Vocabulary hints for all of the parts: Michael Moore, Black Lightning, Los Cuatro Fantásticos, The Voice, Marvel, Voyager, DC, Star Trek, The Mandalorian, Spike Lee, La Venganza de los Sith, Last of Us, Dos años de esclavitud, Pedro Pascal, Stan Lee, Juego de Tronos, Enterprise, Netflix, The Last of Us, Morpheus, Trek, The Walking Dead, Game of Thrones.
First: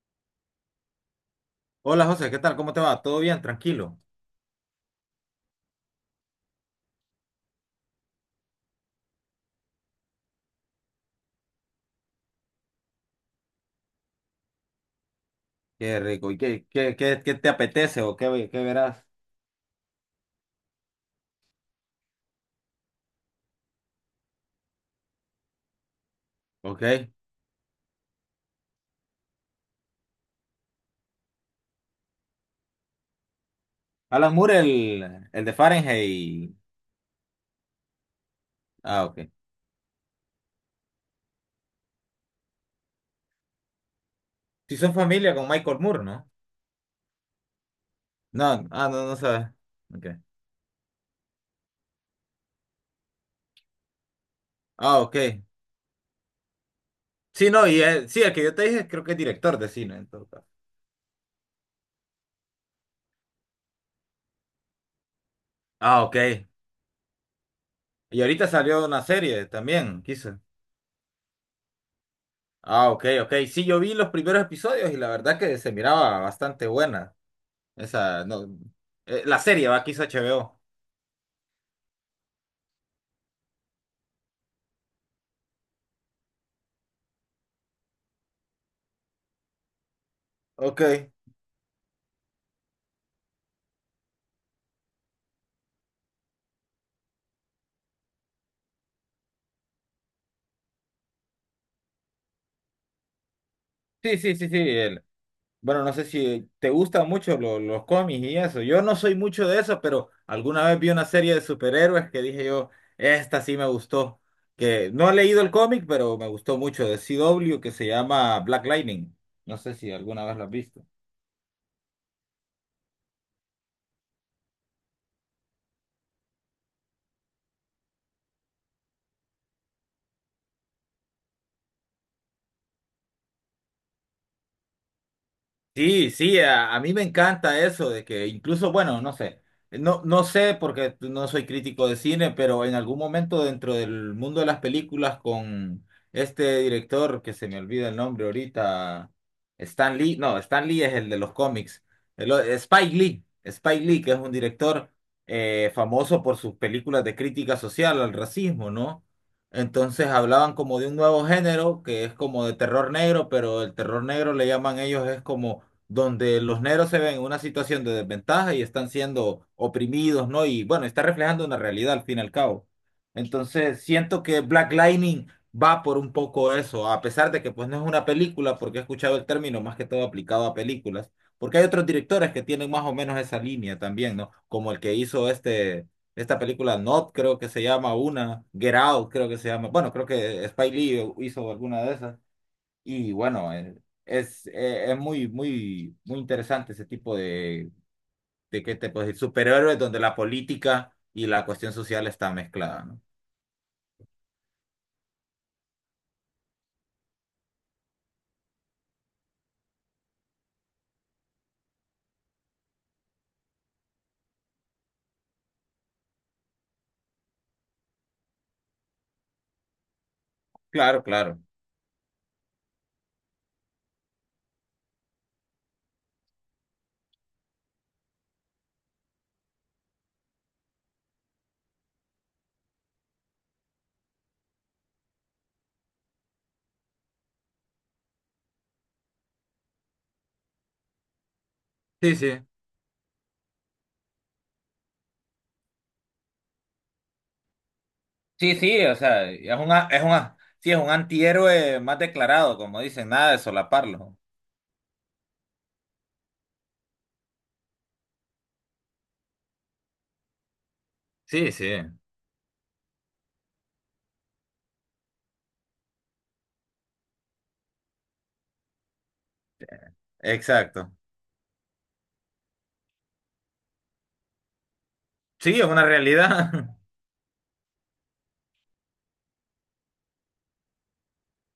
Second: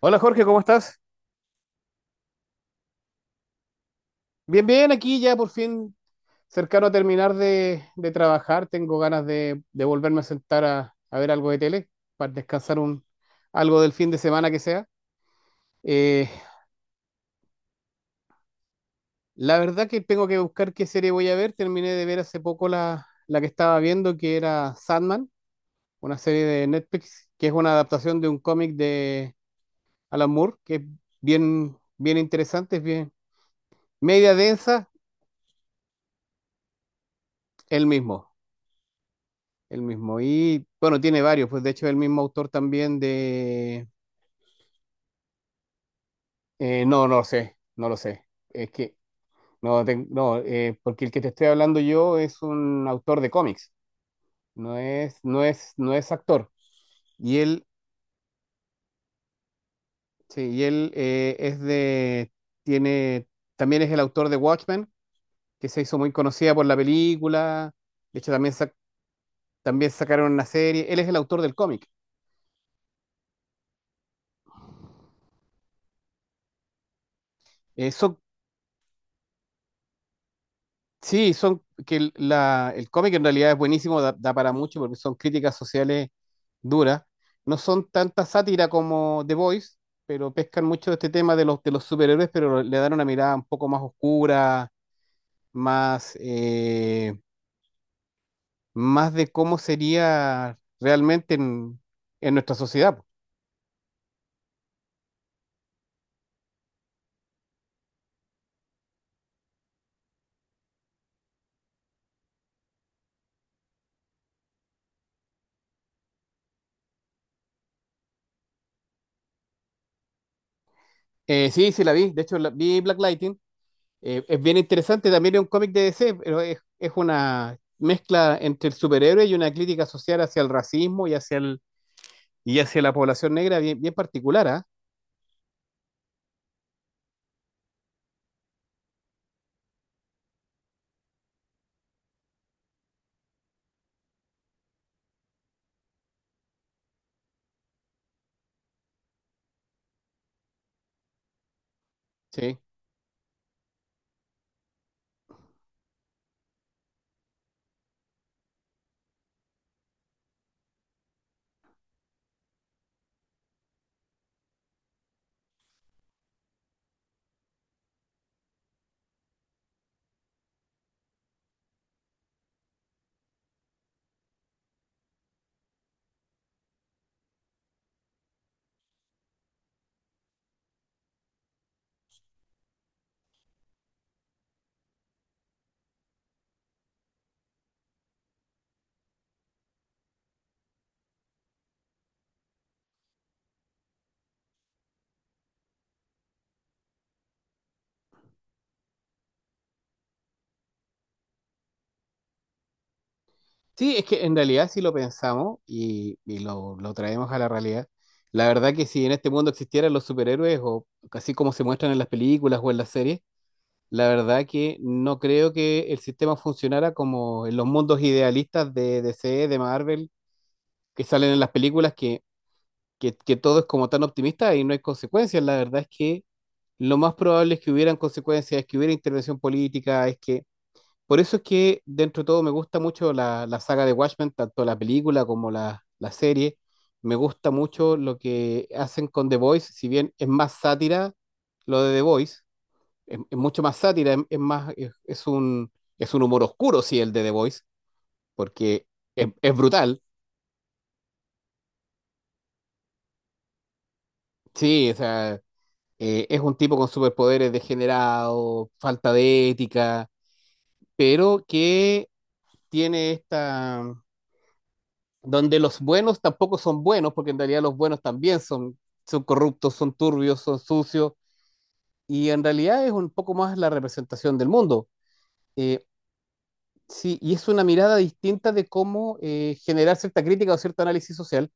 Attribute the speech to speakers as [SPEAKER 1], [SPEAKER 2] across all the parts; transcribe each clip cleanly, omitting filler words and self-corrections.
[SPEAKER 1] Hola Jorge, ¿cómo estás?
[SPEAKER 2] Hola José, ¿qué tal? ¿Cómo te va? ¿Todo bien? Tranquilo.
[SPEAKER 1] Bien, bien, aquí ya por fin cercano a terminar de trabajar. Tengo ganas de volverme a sentar a ver algo de tele para descansar algo del fin de semana que sea.
[SPEAKER 2] Qué
[SPEAKER 1] Eh,
[SPEAKER 2] rico. ¿Y qué te apetece o qué verás?
[SPEAKER 1] la verdad que tengo que buscar qué serie voy a ver. Terminé de ver hace poco la que estaba viendo, que era Sandman, una serie de
[SPEAKER 2] Ok.
[SPEAKER 1] Netflix, que es una adaptación de un cómic de Alan Moore, que es bien, bien interesante, es bien media
[SPEAKER 2] Alan Moore,
[SPEAKER 1] densa,
[SPEAKER 2] el de Fahrenheit.
[SPEAKER 1] el mismo.
[SPEAKER 2] Ah, ok.
[SPEAKER 1] El mismo. Y bueno, tiene varios, pues de hecho el mismo autor también de...
[SPEAKER 2] Si son familia con Michael Moore, ¿no?
[SPEAKER 1] No, no lo sé, no lo sé.
[SPEAKER 2] No,
[SPEAKER 1] Es
[SPEAKER 2] ah,
[SPEAKER 1] que,
[SPEAKER 2] no, no sabes.
[SPEAKER 1] no,
[SPEAKER 2] Ok.
[SPEAKER 1] porque el que te estoy hablando yo es un autor de cómics, no
[SPEAKER 2] Ah, ok.
[SPEAKER 1] es, no es, no es actor. Y
[SPEAKER 2] Sí,
[SPEAKER 1] él,
[SPEAKER 2] no, y sí, el que yo te dije creo que es director de cine en todo caso.
[SPEAKER 1] sí, y él es de, tiene, también es el autor de Watchmen, que se hizo
[SPEAKER 2] Ah,
[SPEAKER 1] muy
[SPEAKER 2] ok.
[SPEAKER 1] conocida por la película. De
[SPEAKER 2] Y
[SPEAKER 1] hecho,
[SPEAKER 2] ahorita
[SPEAKER 1] también,
[SPEAKER 2] salió una serie
[SPEAKER 1] también
[SPEAKER 2] también,
[SPEAKER 1] sacaron
[SPEAKER 2] quizá.
[SPEAKER 1] una serie. Él es el autor del cómic.
[SPEAKER 2] Ah, ok, ok. Sí, yo vi los primeros episodios y la verdad que se miraba bastante buena.
[SPEAKER 1] Son
[SPEAKER 2] Esa, no, la serie va, quiso H B O.
[SPEAKER 1] Sí, son que el cómic en realidad es buenísimo, da, da para mucho porque son críticas sociales duras. No son tanta sátira como The Voice, pero pescan mucho de este
[SPEAKER 2] Ok.
[SPEAKER 1] tema de de los superhéroes, pero le dan una mirada un poco más oscura, más, más de cómo sería realmente en nuestra sociedad. Po.
[SPEAKER 2] Sí, sí, sí, sí. Bueno, no sé si te gustan mucho los cómics y eso. Yo no soy mucho de eso, pero alguna vez vi una serie de superhéroes que dije yo, esta sí me gustó. Que no he leído el cómic, pero me gustó mucho de CW que se llama Black Lightning. No sé si alguna vez lo has visto.
[SPEAKER 1] Sí, sí, la vi. De hecho, vi Black. Es bien interesante, también es un cómic de DC, pero es una mezcla entre el superhéroe y una crítica social hacia el racismo y hacia, el, y hacia la población negra bien, bien particular, ¿ah?
[SPEAKER 2] Sí, sí, a mí me encanta eso de que incluso, bueno, no sé, no sé porque no soy crítico de cine, pero en algún momento dentro del mundo de las películas con este director que se me olvida el nombre ahorita, Stan Lee, no, Stan Lee es el de los cómics,
[SPEAKER 1] Sí.
[SPEAKER 2] Spike Lee, que es un director famoso por sus películas de crítica social al racismo, ¿no? Entonces hablaban como de un nuevo género que es como de terror negro, pero el terror negro le llaman ellos es como donde los negros se ven en una situación de desventaja y están siendo oprimidos, ¿no? Y bueno, está reflejando una realidad al fin y al cabo. Entonces, siento que Black Lightning va por un poco eso, a pesar de que pues no es una película, porque he escuchado el término más que todo aplicado a películas, porque hay otros directores que tienen más o menos esa línea también, ¿no? Como el que hizo este, esta película Not, creo que se llama una, Get Out, creo que se llama, bueno, creo que Spike Lee hizo alguna de esas. Y bueno, es muy, muy, muy interesante ese tipo de ¿qué te puedo decir? Superhéroes donde la política y la cuestión social está mezclada, ¿no?
[SPEAKER 1] Sí, es que en realidad si lo pensamos y lo traemos a la realidad, la verdad que si en este mundo existieran los superhéroes o así como se muestran en las películas o en las series, la verdad que no creo que el sistema funcionara como en los mundos idealistas de DC, de Marvel,
[SPEAKER 2] Claro,
[SPEAKER 1] que salen
[SPEAKER 2] claro.
[SPEAKER 1] en las películas, que todo es como tan optimista y no hay consecuencias. La verdad es que lo más probable es que hubieran consecuencias, es que hubiera intervención política, es que... Por eso es que dentro de todo me gusta mucho la saga de Watchmen, tanto la película como la serie. Me gusta mucho lo que hacen con The Voice, si bien es más sátira lo de The
[SPEAKER 2] Sí, sí.
[SPEAKER 1] Voice, es mucho más sátira, es más, es un humor oscuro, sí, el de The Voice,
[SPEAKER 2] Sí,
[SPEAKER 1] porque
[SPEAKER 2] sí, o sea,
[SPEAKER 1] es brutal,
[SPEAKER 2] es un antihéroe más declarado, como dicen, nada de solaparlo.
[SPEAKER 1] sí, o sea, es un tipo con superpoderes degenerado, falta de ética, pero
[SPEAKER 2] Sí, sí.
[SPEAKER 1] que tiene esta... donde los buenos tampoco son buenos, porque en realidad los buenos también son, son corruptos, son turbios, son
[SPEAKER 2] Exacto.
[SPEAKER 1] sucios, y en realidad es un poco más la representación del mundo.
[SPEAKER 2] Sí, es
[SPEAKER 1] Eh,
[SPEAKER 2] una realidad.
[SPEAKER 1] sí, y es una mirada distinta de cómo generar cierta crítica o cierto análisis social,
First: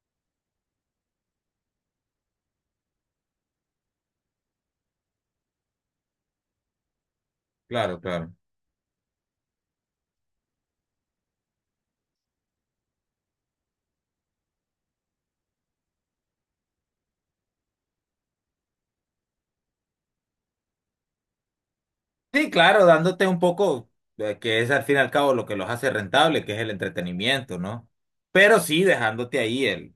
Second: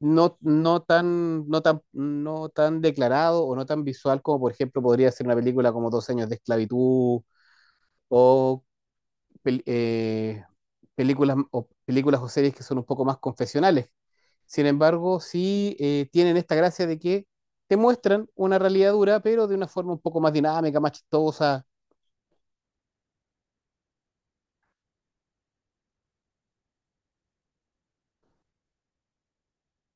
[SPEAKER 1] no, no tan, no tan, no tan declarado o no tan visual como, por ejemplo, podría ser una película como Dos años de esclavitud
[SPEAKER 2] Claro, claro.
[SPEAKER 1] o pel- eh, películas o películas o series que son un poco más confesionales. Sin embargo, sí tienen esta gracia de que te muestran una realidad dura, pero de una forma un poco más dinámica, más chistosa.
[SPEAKER 2] Sí, claro, dándote un poco, que es al fin y al cabo lo que los hace rentable, que es el entretenimiento, ¿no? Pero sí dejándote ahí el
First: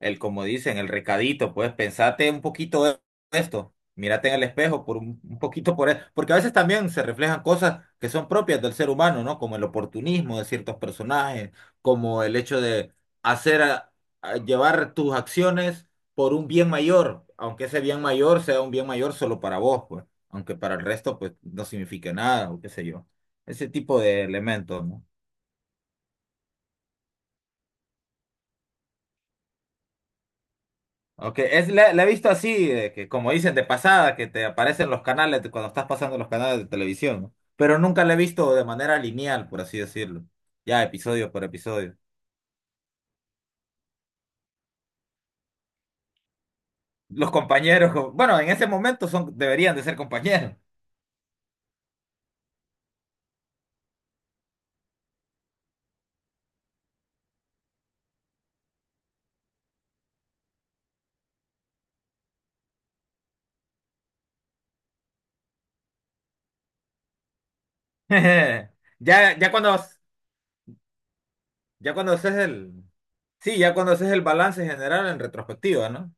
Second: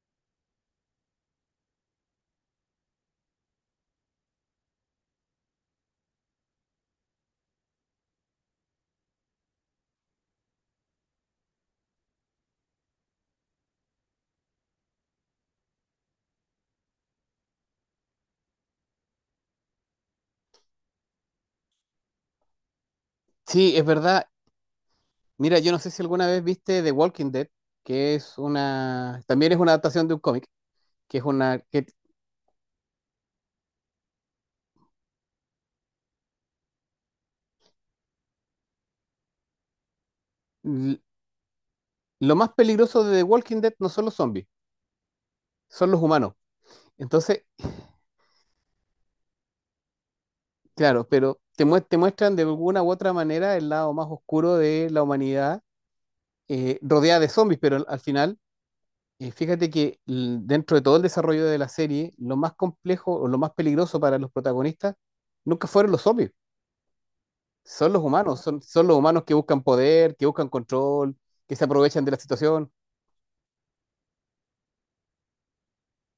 [SPEAKER 2] el, como dicen, el recadito, pues pensate un poquito de esto, mírate en el espejo por un poquito por eso, porque a veces también se reflejan cosas que son propias del ser humano, ¿no? Como el oportunismo de ciertos personajes, como el hecho de hacer, a llevar tus acciones por un bien mayor, aunque ese bien mayor sea un bien mayor solo para vos, pues, aunque para el resto, pues, no signifique nada, o qué sé yo. Ese
[SPEAKER 1] Sí, es
[SPEAKER 2] tipo de
[SPEAKER 1] verdad.
[SPEAKER 2] elementos, ¿no?
[SPEAKER 1] Mira, yo no sé si alguna vez viste The Walking Dead, que es una, también es una adaptación de un cómic, que es
[SPEAKER 2] Ok,
[SPEAKER 1] una, que
[SPEAKER 2] la he visto así, de que como dicen de pasada, que te aparecen los canales cuando estás pasando los canales de televisión, ¿no? Pero nunca la he visto de manera lineal, por así decirlo. Ya
[SPEAKER 1] l-
[SPEAKER 2] episodio por episodio.
[SPEAKER 1] lo más peligroso de The Walking Dead no son los zombies, son los humanos.
[SPEAKER 2] Los
[SPEAKER 1] Entonces,
[SPEAKER 2] compañeros, como- bueno, en ese momento son, deberían de ser compañeros.
[SPEAKER 1] claro, pero te muestran de alguna u otra manera el lado más oscuro de la humanidad rodeada de zombies, pero al al final, fíjate que dentro de todo el desarrollo de la serie, lo más complejo o lo más peligroso para los protagonistas nunca fueron los zombies, son los humanos, son, son los humanos que
[SPEAKER 2] Ya, ya
[SPEAKER 1] buscan
[SPEAKER 2] cuando,
[SPEAKER 1] poder, que buscan control, que se
[SPEAKER 2] ya
[SPEAKER 1] aprovechan de
[SPEAKER 2] cuando
[SPEAKER 1] la situación.
[SPEAKER 2] haces el balance general en retrospectiva, ¿no?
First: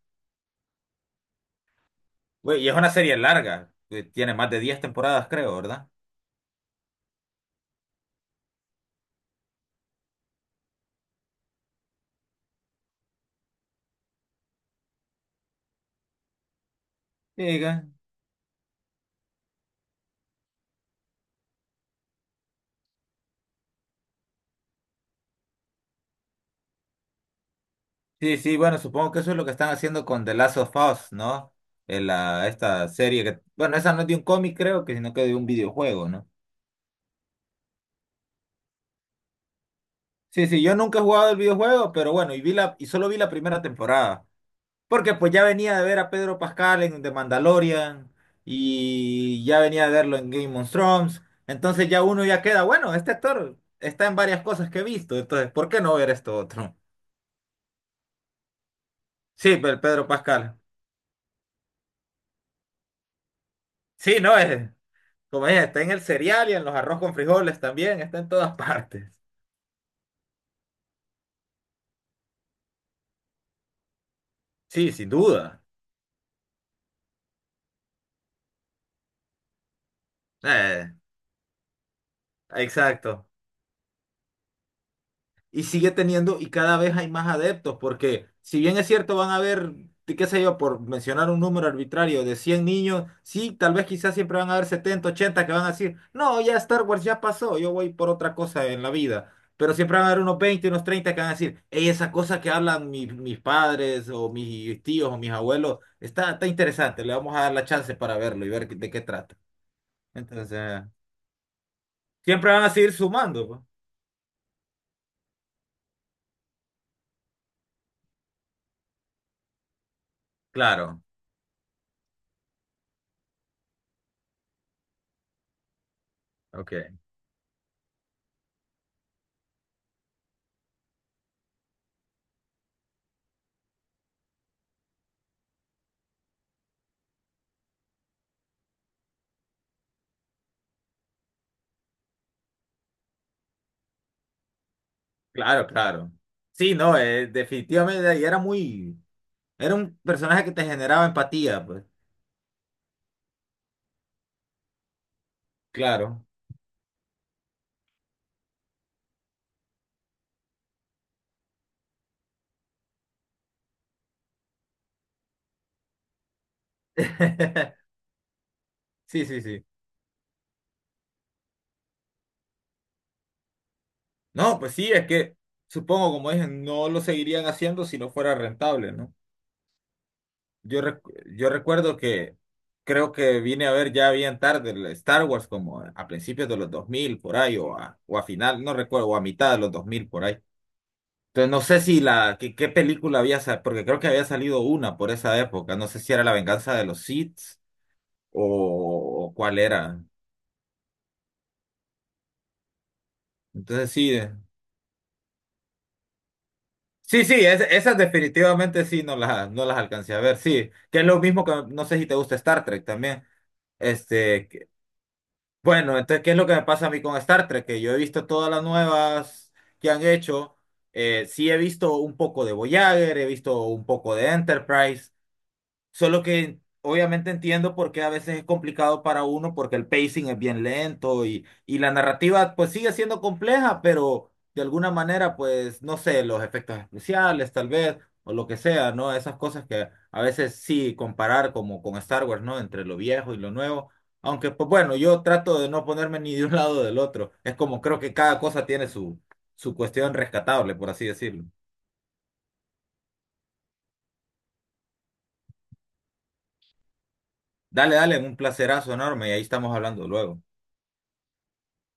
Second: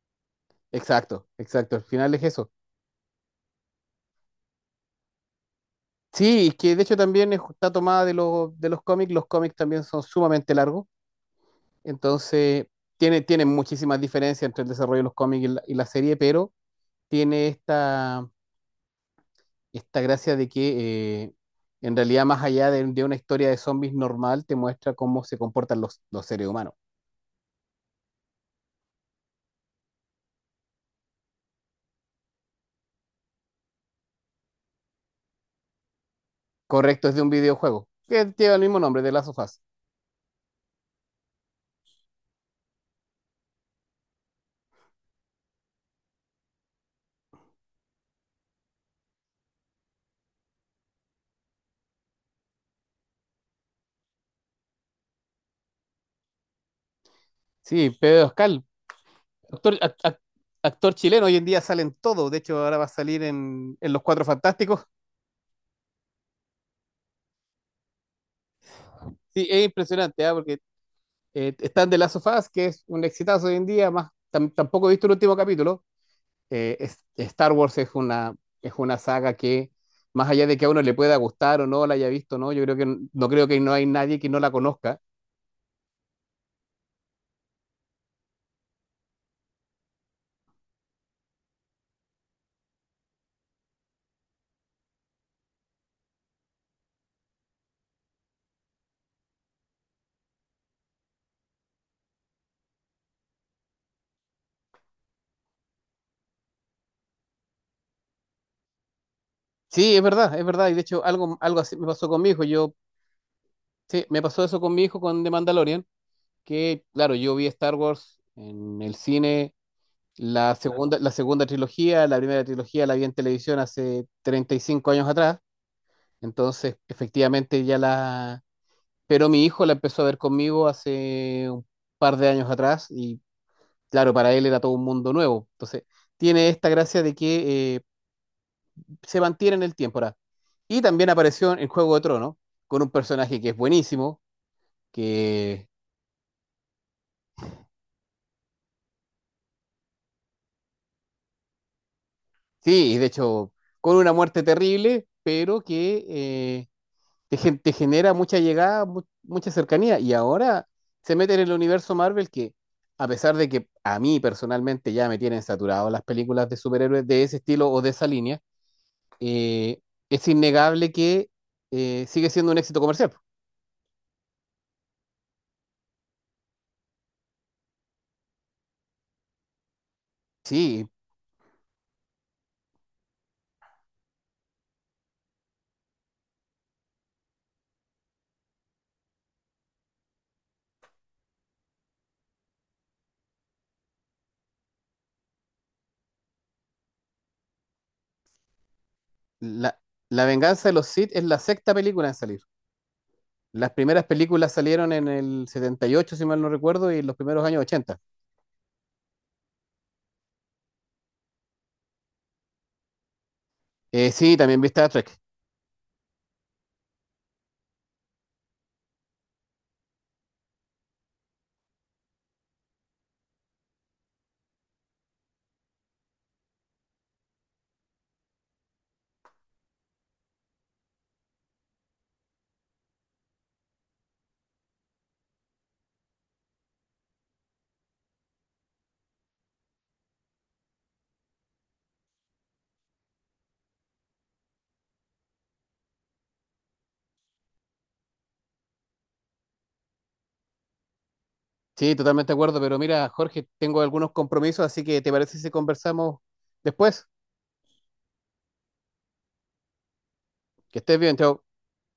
[SPEAKER 1] Exacto, exacto, al final es eso.
[SPEAKER 2] Güey, y es una serie larga, que tiene más de 10 temporadas, creo, ¿verdad?
[SPEAKER 1] Sí, y que de hecho también está tomada de de los cómics también son sumamente largos. Entonces, tiene, tiene muchísimas diferencias entre el desarrollo de los cómics y y la serie, pero tiene
[SPEAKER 2] Sí,
[SPEAKER 1] esta, esta gracia de que en realidad, más allá de una historia de zombies normal, te muestra cómo se comportan los seres humanos.
[SPEAKER 2] sí, sí, bueno, supongo que eso es lo que están haciendo con The Last of Us, ¿no? En esta serie que, bueno, esa no es de un cómic, creo que, sino que de un videojuego, ¿no?
[SPEAKER 1] Correcto, es de un videojuego que lleva el mismo nombre, de Last of Us.
[SPEAKER 2] Sí, sí, yo nunca he jugado el videojuego, pero bueno, y solo vi la primera temporada. Porque pues ya venía de ver a Pedro Pascal en The Mandalorian, y ya venía de verlo en Game of Thrones. Entonces ya uno ya queda, bueno, este actor está en varias cosas que he visto, entonces, ¿por qué no ver esto otro?
[SPEAKER 1] Sí, Pedro Pascal,
[SPEAKER 2] Sí,
[SPEAKER 1] actor,
[SPEAKER 2] pero
[SPEAKER 1] ac-
[SPEAKER 2] Pedro
[SPEAKER 1] ac-
[SPEAKER 2] Pascal.
[SPEAKER 1] actor chileno, hoy en día salen todos, de hecho ahora va a salir en Los
[SPEAKER 2] Sí,
[SPEAKER 1] Cuatro
[SPEAKER 2] no es.
[SPEAKER 1] Fantásticos.
[SPEAKER 2] Como es, está en el cereal y en los arroz con frijoles también, está en todas partes.
[SPEAKER 1] Sí, es impresionante, ¿ah? Porque están de Last of Us, que es un exitazo hoy en día, más tampoco
[SPEAKER 2] Sí,
[SPEAKER 1] he visto
[SPEAKER 2] sin
[SPEAKER 1] el último
[SPEAKER 2] duda.
[SPEAKER 1] capítulo, Star Wars es una saga que, más allá de que a uno
[SPEAKER 2] Eh,
[SPEAKER 1] le pueda gustar o no, la haya visto o no, yo creo que
[SPEAKER 2] exacto.
[SPEAKER 1] no creo que no hay nadie que no la conozca.
[SPEAKER 2] Y sigue teniendo y cada vez hay más adeptos, porque si bien es cierto, van a haber, de qué sé yo, por mencionar un número arbitrario de 100 niños, sí, tal vez quizás siempre van a haber 70 80 que van a decir, no, ya Star Wars ya pasó, yo voy por otra cosa en la vida. Pero siempre van a haber unos 20 unos 30 que van a decir, hey, esa cosa que hablan mis, mis padres o mis tíos o mis abuelos, está, está interesante, le vamos a dar la chance para verlo y ver de qué trata.
[SPEAKER 1] Sí, es verdad, es
[SPEAKER 2] Entonces,
[SPEAKER 1] verdad. Y de hecho, algo, algo así me pasó con mi hijo.
[SPEAKER 2] siempre van a
[SPEAKER 1] Yo,
[SPEAKER 2] seguir sumando, pues.
[SPEAKER 1] sí, me pasó eso con mi hijo con The Mandalorian, que, claro, yo vi Star Wars en el cine,
[SPEAKER 2] Claro,
[SPEAKER 1] la segunda trilogía, la primera trilogía la vi en televisión hace 35 años atrás.
[SPEAKER 2] ok.
[SPEAKER 1] Entonces, efectivamente, ya la... Pero mi hijo la empezó a ver conmigo hace un par de años atrás y claro, para él era todo un mundo nuevo. Entonces, tiene esta gracia de que se mantiene en el tiempo. Ahora. Y también apareció en Juego de Tronos, con un personaje que es buenísimo,
[SPEAKER 2] Claro,
[SPEAKER 1] que
[SPEAKER 2] claro. Sí, no, definitivamente y era muy, era un personaje que te generaba empatía, pues.
[SPEAKER 1] sí, y de hecho, con una muerte terrible, pero que
[SPEAKER 2] Claro.
[SPEAKER 1] te genera mucha llegada, mucha cercanía. Y ahora se mete en el universo Marvel que, a pesar de que a mí personalmente ya me tienen saturado las películas de superhéroes de ese estilo o de esa línea,
[SPEAKER 2] Sí, sí, sí.
[SPEAKER 1] eh, es innegable que sigue siendo un éxito comercial.
[SPEAKER 2] No, pues sí, es que supongo, como dije, no lo seguirían haciendo si no fuera rentable, ¿no? Yo,
[SPEAKER 1] Sí,
[SPEAKER 2] recu- yo recuerdo que creo que vine a ver ya bien tarde el Star Wars como a principios de los 2000 por ahí o o a final, no recuerdo, o a mitad de los 2000 por ahí. Entonces, no sé si qué película había, porque creo que había salido una por esa época. No sé si era La Venganza de los Sith o cuál
[SPEAKER 1] la,
[SPEAKER 2] era.
[SPEAKER 1] la venganza de los Sith es la sexta película en salir. Las
[SPEAKER 2] Entonces,
[SPEAKER 1] primeras
[SPEAKER 2] sí.
[SPEAKER 1] películas salieron en el 78 si mal no recuerdo, y en los
[SPEAKER 2] Sí,
[SPEAKER 1] primeros
[SPEAKER 2] sí,
[SPEAKER 1] años
[SPEAKER 2] esas
[SPEAKER 1] 80.
[SPEAKER 2] definitivamente sí no las alcancé a ver. Sí, que es lo mismo que, no sé si te gusta Star Trek también.
[SPEAKER 1] Sí,
[SPEAKER 2] Este,
[SPEAKER 1] también viste a Trek.
[SPEAKER 2] bueno, entonces, ¿qué es lo que me pasa a mí con Star Trek? Que yo he visto todas las nuevas que han hecho. Sí he visto un poco de Voyager, he visto un poco de Enterprise. Solo que obviamente entiendo por qué a veces es complicado para uno, porque el pacing es bien lento y la narrativa pues sigue siendo compleja, pero de alguna manera pues no sé, los efectos especiales tal vez o lo que sea, ¿no? Esas cosas que a veces sí comparar como con Star Wars, ¿no? Entre lo viejo y lo nuevo. Aunque pues bueno, yo trato de no ponerme ni de un lado o del otro. Es como creo que cada cosa tiene su cuestión rescatable, por así decirlo.
[SPEAKER 1] Sí, totalmente de acuerdo, pero mira, Jorge, tengo algunos compromisos, así que ¿te parece si conversamos después?
[SPEAKER 2] Dale, dale, un placerazo enorme y ahí estamos hablando luego.
[SPEAKER 1] Que estés bien, chao.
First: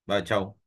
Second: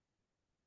[SPEAKER 2] Bye, chao.